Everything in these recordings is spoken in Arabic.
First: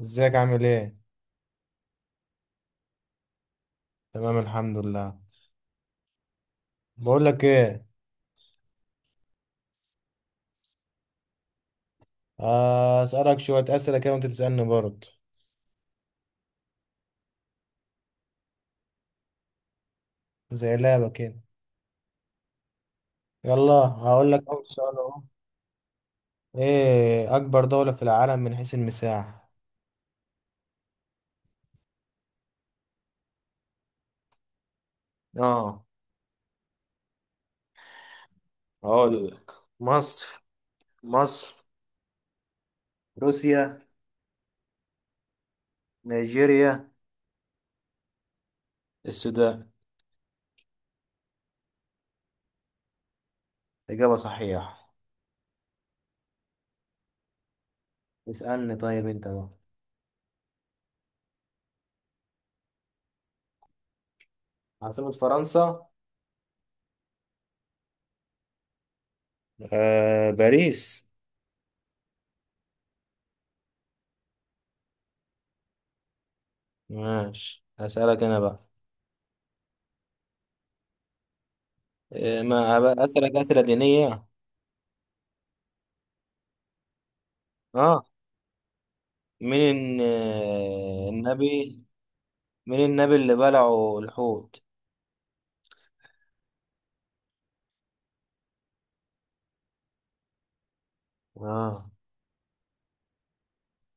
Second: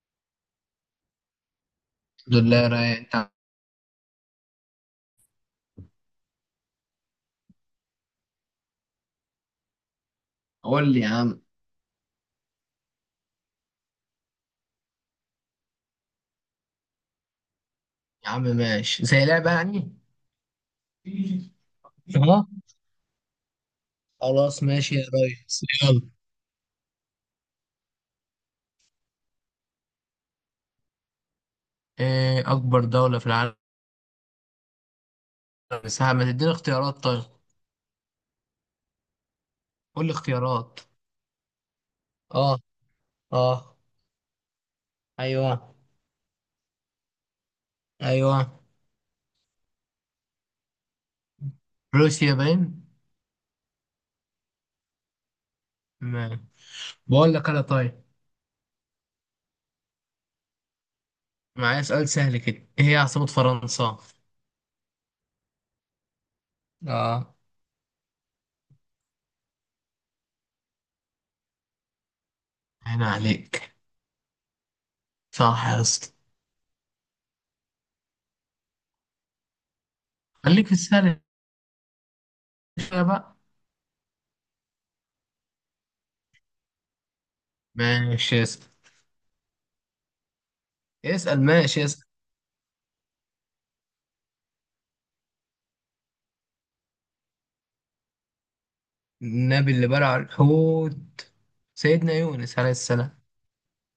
ازيك عامل ايه؟ الحمد لله رايق انت. تمام الحمد لله. بقول لك ايه، قول لي يا عم. اسالك شويه اسئله كده وانت تسالني برضه. يا عم ماشي زي لعبة يعني. زي لعبه كده. اه، يلا هقول لك خلاص اول ماشي سؤال يا اهو. ريس يلا. ايه اكبر دوله في العالم من حيث المساحه؟ ايه اكبر دولة في العالم اه مساحة؟ ما تديني اختيارات طيب. هقول لك. قول لي مصر، اختيارات. مصر، اه. اه. روسيا، ايوه. نيجيريا، ايوه. السودان. روسيا باين. إجابة صحيحة. ما. بقول لك انا طيب. اسألني طيب أنت بقى. معايا سؤال سهل كده، ايه هي عاصمة فرنسا؟ عاصمة فرنسا؟ اه. آه باريس. هنا عليك، صح يا اسطى. ماشي هسألك أنا بقى. خليك في السهل إيه ما شوية هبقى بقى. أسألك أسئلة دينية. اه. ماشي اسأل. مين الن- اسأل النبي، ماشي اسأل. مين النبي اللي بلعه الحوت؟ النبي اللي بلع الحوت اه، سيدنا يونس عليه السلام.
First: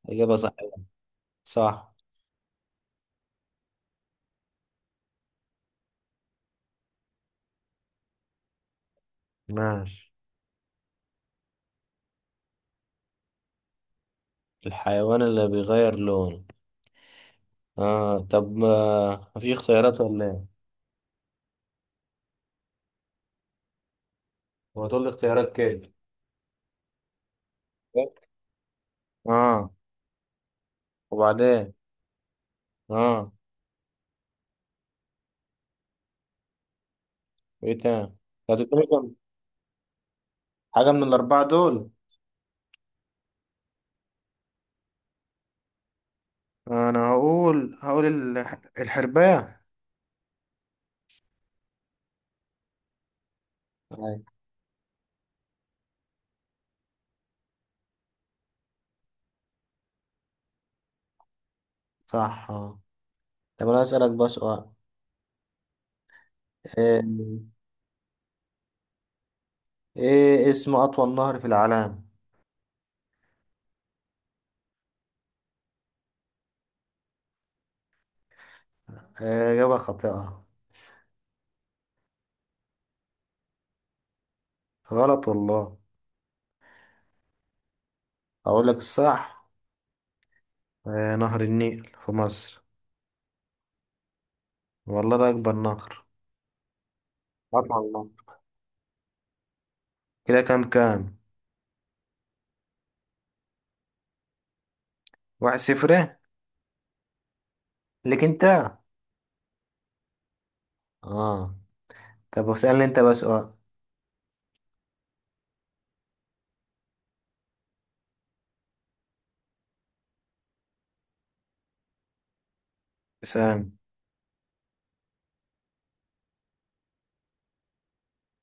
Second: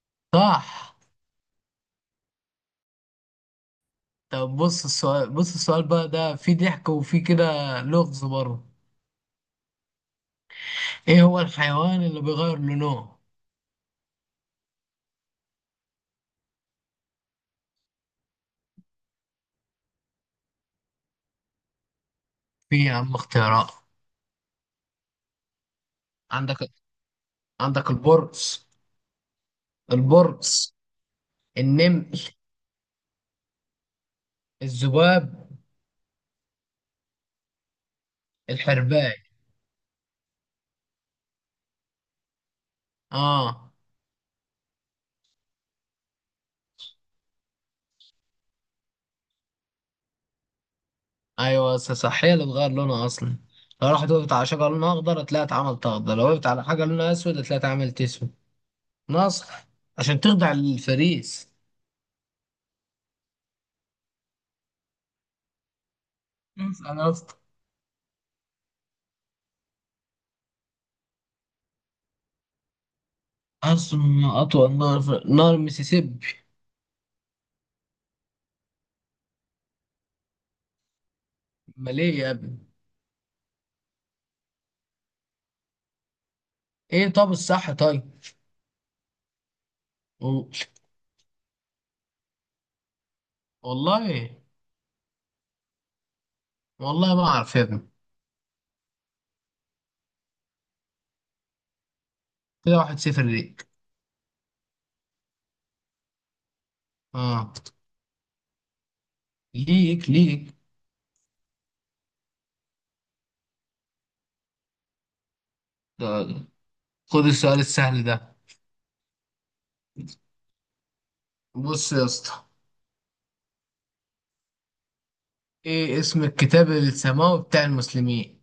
إجابة صحيحة. صح. صح. طب بص السؤال، بقى ده فيه ضحك وفيه كده، لغز برضه. ماشي. ايه هو الحيوان اللي بيغير لونه؟ الحيوان اللي بيغير لونه؟ اه طب ما مفيش اختيارات ولا ايه؟ في يا عم اختيارات. هو تقول لي اختيارات كده. عندك، البرص. اه، البرص، وبعدين؟ النمل، اه، الذباب، ايه تاني؟ هتديني الحرباي. كم حاجة من الأربعة دول؟ اه، انا هقول، الحرباية. ايوه بس صح، هي اللي بتغير لونها اصلا. لو راحت وقفت أيوة. على شجره لونها اخضر هتلاقيها اتعملت اخضر، لو وقفت على حاجه لونها اسود هتلاقيها اتعملت اسود. ناصح عشان تخضع للفريس. صح اه. طب أنا أسألك بقى سؤال. انسى ايه، انا اصلا. إيه اسم أطول نهر في العالم؟ أرسم أطول نهر في نهر المسيسيبي. إجابة خاطئة. أمال إيه يا ابني؟ غلط والله. إيه طب الصح طيب؟ أقول لك الصح. و- نهر النيل في مصر. والله. والله ده أكبر نهر، والله ما أعرف يا أطول ابني. والله. كده كام كام؟ كده واحد صفر ليك. واحد صفر إيه؟ آه. ليك أنت؟ ليك ليك. آه. طب اسألني أنت بقى سؤال. ده- خد السؤال السهل ده. بص يا اسطى، اسأل. إيه اسم الكتاب السماوي بتاع المسلمين؟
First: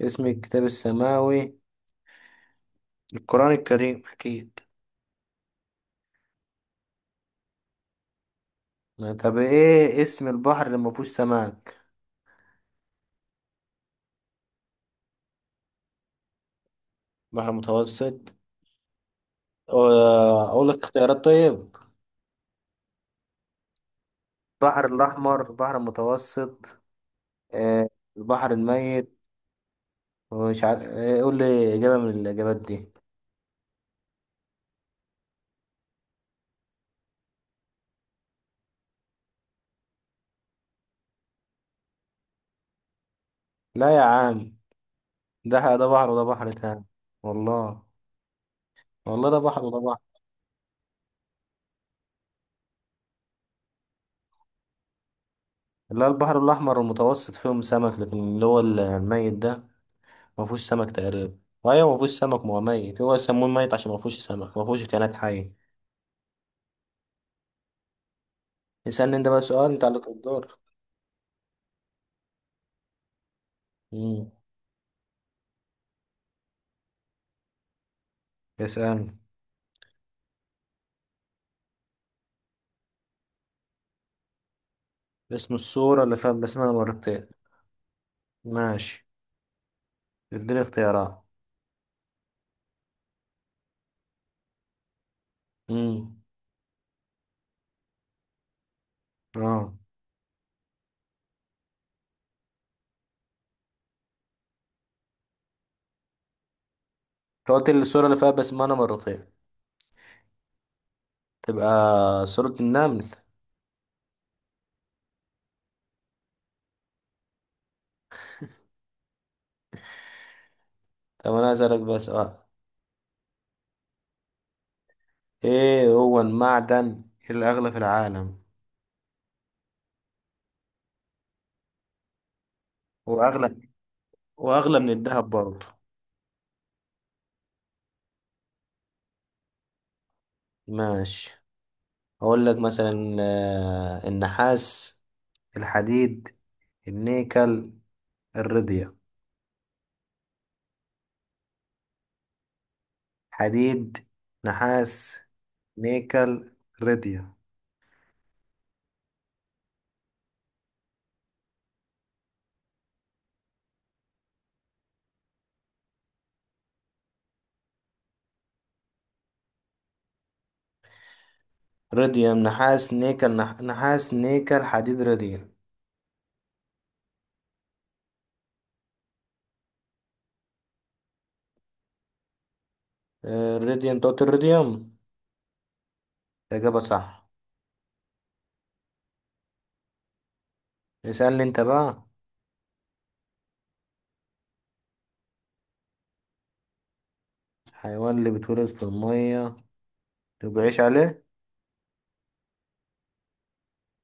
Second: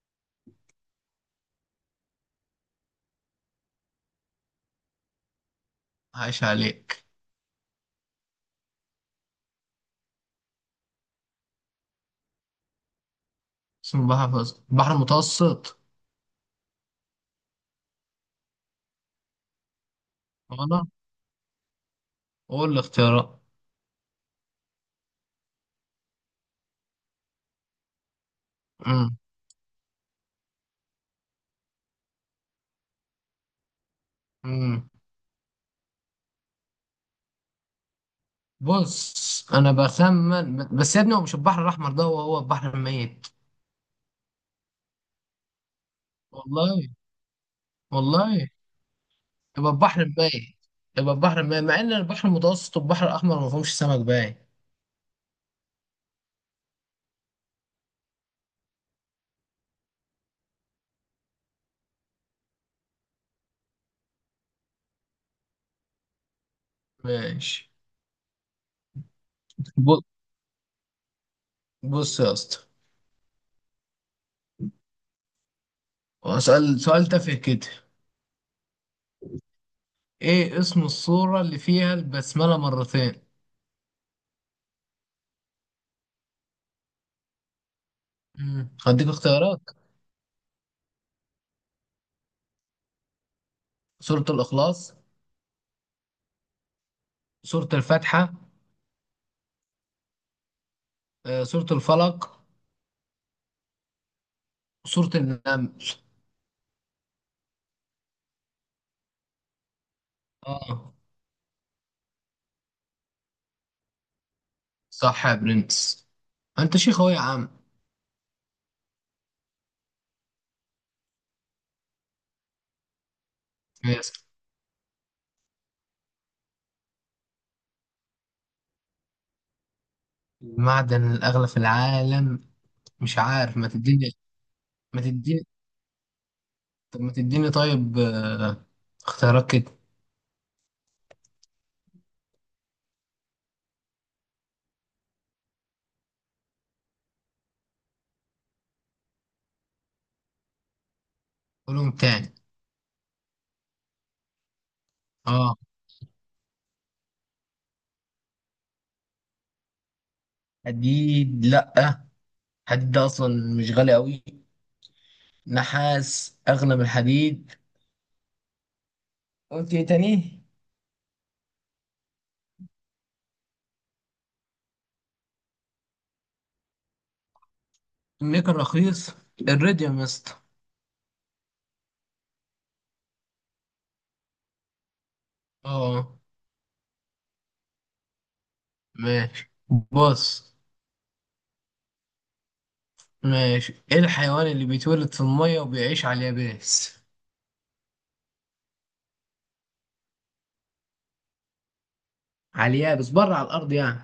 اسم الكتاب السماوي؟ القرآن الكريم أكيد. عايش عليك. ما طب إيه اسم البحر اللي ما فيهوش سمك؟ اسم البحر البحر المتوسط. بحر متوسط؟ آه، أقول لك وأنا، اختيارات طيب. قول الاختيارات. البحر الأحمر، البحر المتوسط، آه، البحر الميت، مش عارف إيه، قول لي إجابة من الإجابات دي. بص انا بخمن بس يا ابني، هو مش البحر الاحمر ده، هو البحر الميت. لا يا عم، ده بحر وده بحر تاني. والله. والله. والله والله ده بحر يبقى وده بحر. البحر الميت. يبقى البحر الميت مع ان البحر المتوسط والبحر الاحمر ما فيهمش سمك باين. لا البحر الأحمر المتوسط فيهم سمك لكن اللي هو الميت ده ما فيهوش سمك تقريبا، وأيوه ما فيهوش سمك، ما هو ميت، هو يسموه ميت عشان ما فيهوش سمك، ما فيهوش كائنات حية. ماشي. اسألني أنت بقى سؤال، أنت ب- عليك الدور. بص يا اسطى، امم اسال سؤال تافه كده. اسألني. ايه اسم الصورة اللي فيها البسملة مرتين؟ اسم الصورة اللي فيها بسمة مرتين؟ ماشي هديك اختيارات. اديني اختيارات. سورة الاخلاص، امم سورة الفاتحة، اه، سورة الفلق، سورة النمل. أنت قلت لي الصورة اللي فيها بسمة مرتين، اه. تبقى صورة النمل. صح يا برنس، انت شيخ اهو يا عم. طب أنا عايز أسألك بقى سؤال. يس. إيه هو المعدن الأغلى في العالم؟ المعدن الأغلى في العالم مش وأغلى، عارف، ما تديني. وأغلى من ما الذهب تديني، برضه. طب ما تديني طيب، اختيارات كده. ماشي أقول لك مثلا، النحاس، الحديد، النيكل، الرديا. قولهم تاني. حديد، نحاس، اه. نيكل، رديا. حديد لأ، حديد ده أصلا مش غالي أوي. نحاس أغلى من الحديد. قلت ايه تاني؟ رديوم، نحاس، نيكل، نحاس، نيكل، حديد، رديوم. النيكل رخيص. الريديوم يا اسطى. الرديوم، أنت قلت الرديوم. اه. الإجابة صح. ماشي. بص. اسألني أنت بقى. ماشي، ايه الحيوان اللي بيتولد في المية وبيعيش على اليابس؟ حيوان اللي بيتولد في المية وبيعيش عليه؟ على اليابس بره، على الأرض يعني.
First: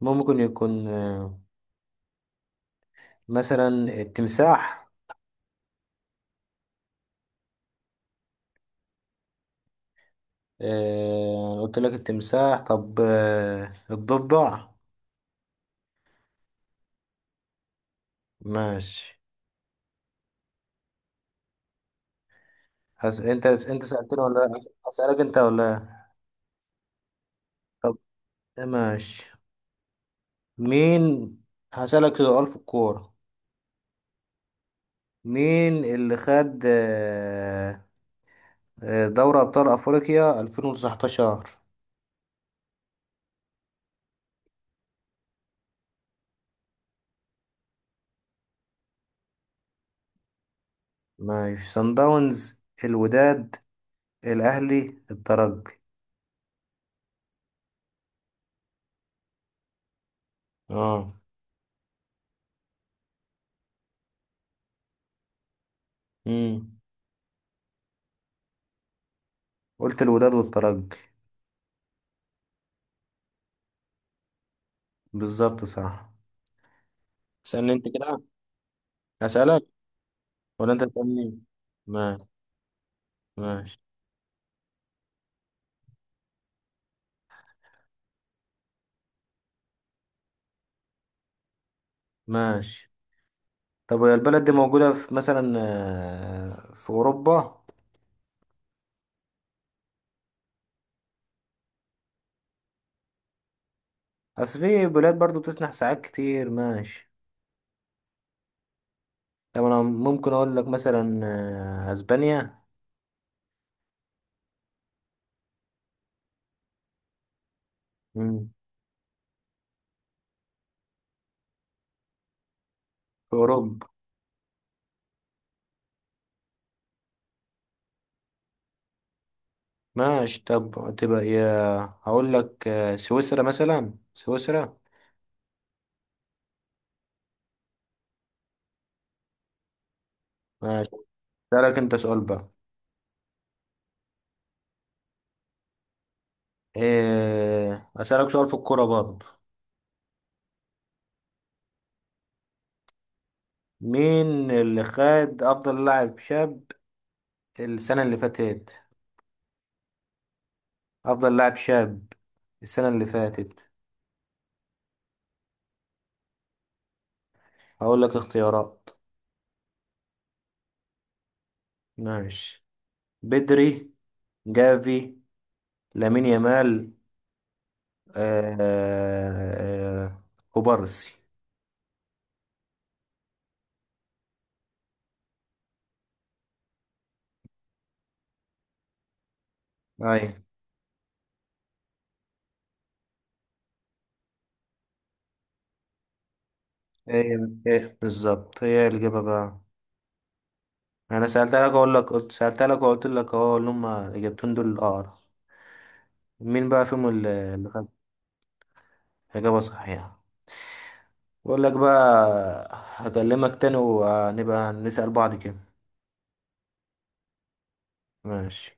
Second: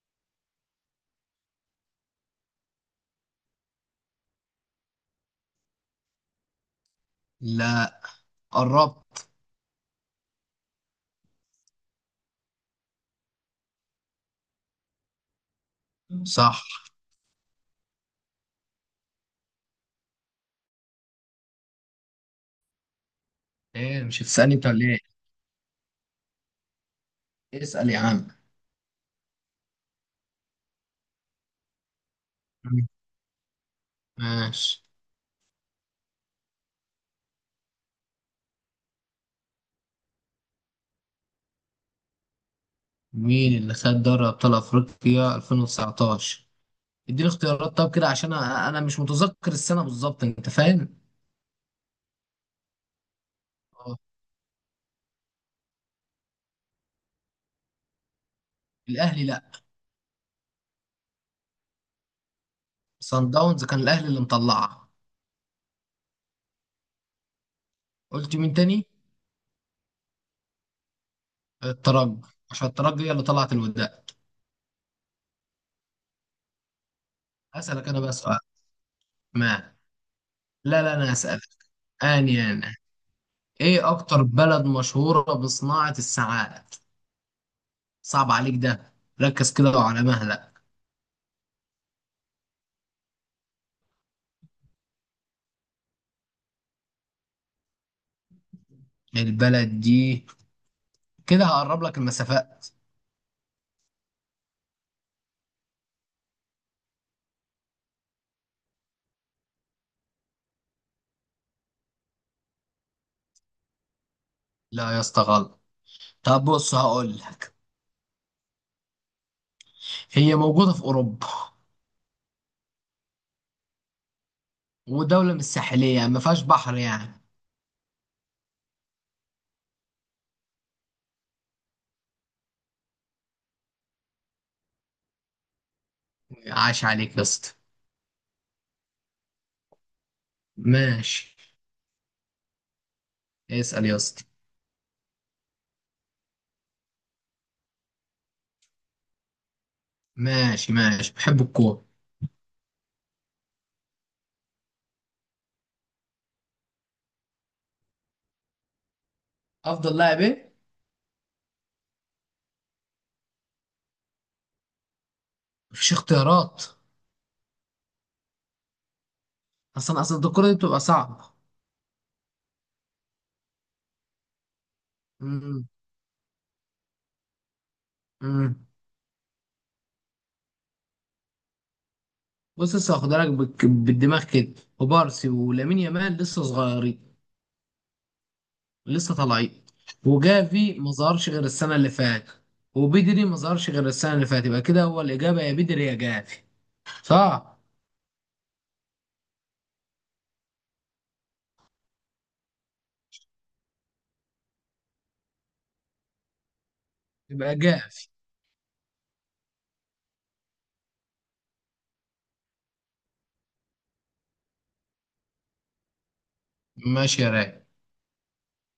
ممكن يكون مثلا التمساح. لا، قربت. أنا قلت لك التمساح، طب الضفدع. صح. ماشي. انت ايه، سألتني مش ولا هتسألني لأ؟ انت ولا ايه؟ هسألك انت ولا لأ؟ اسأل طب يا عم. ماشي. مين، هسألك سؤال في الكورة. ماشي. مين اللي خد دوري أبطال أفريقيا 2019؟ مين اللي خد دوري ابطال افريقيا 2019؟ اديني اختيارات طب كده، عشان انا مش متذكر السنة بالظبط، انت فاهم؟ ماشي، صن داونز، الوداد، اه. الأهلي، الترجي. الاهلي لا. اه، صن داونز كان الاهلي اللي مطلعها. امم، قلت مين تاني؟ قلت الوداد والترجي. الترجي، عشان الترجي هي اللي طلعت الوداع. بالظبط صراحة. اسألني انت اسألك انا بقى كده. سؤال. اسألك ما، ولا لا انت لا انا تسألني؟ هسألك. ماشي، انا ماشي، ايه اكتر بلد مشهورة بصناعة الساعات؟ صعب عليك ده، ركز كده وعلى مهلك. ماشي. طب هي البلد دي موجودة في مثلا في أوروبا؟ البلد دي، كده هقرب لك المسافات. أصل في بلاد برضو بتسنح ساعات كتير، ماشي. طب أنا ممكن أقول لك مثلا أسبانيا. لا يا اسطى غلط. طب بص هقول لك، امم، هي موجودة في أوروبا، في أوروبا، ودولة مش ساحلية يعني ما فيهاش بحر يعني. ماشي. طب تبقى يا، هقول لك سويسرا، مثلا سويسرا. عاش عليك يا اسطى. ماشي. ماشي. أسألك أنت سؤال بقى. اسأل يا اسطى. إيه، أسألك سؤال في الكورة برضو. ماشي ماشي بحب الكورة. مين اللي خد أفضل لاعب شاب السنة اللي فاتت؟ أفضل لاعب إيه؟ أفضل لاعب شاب السنة اللي فاتت. مفيش اختيارات. هقول لك اختيارات. أصلا الكورة دي بتبقى صعبة. ماشي، بدري، جافي، امم. لامين يامال، آه امم. آه، كوبارسي. بص لسه هاخدها لك بالدماغ كده. وبارسي ولامين يامال لسه صغيرين، لسه طالعين. أي، وجافي ما ظهرش غير السنة اللي فاتت، وبدري ما ظهرش غير السنة اللي فاتت، يبقى كده هو الإجابة يا بدري يا جافي. هي صح. إيه بالظبط هي الإجابة بقى؟ أنا سألتها لك، أقول لك، قلت سألتها لك وقلت لك أهو اللي هما إجابتين دول الأقرب، مين بقى فيهم يبقى اللي؟ جافي. إجابة صحيحة. بقول لك بقى، هكلمك تاني وهنبقى نسأل بعض كده. ماشي يا راجل. ماشي.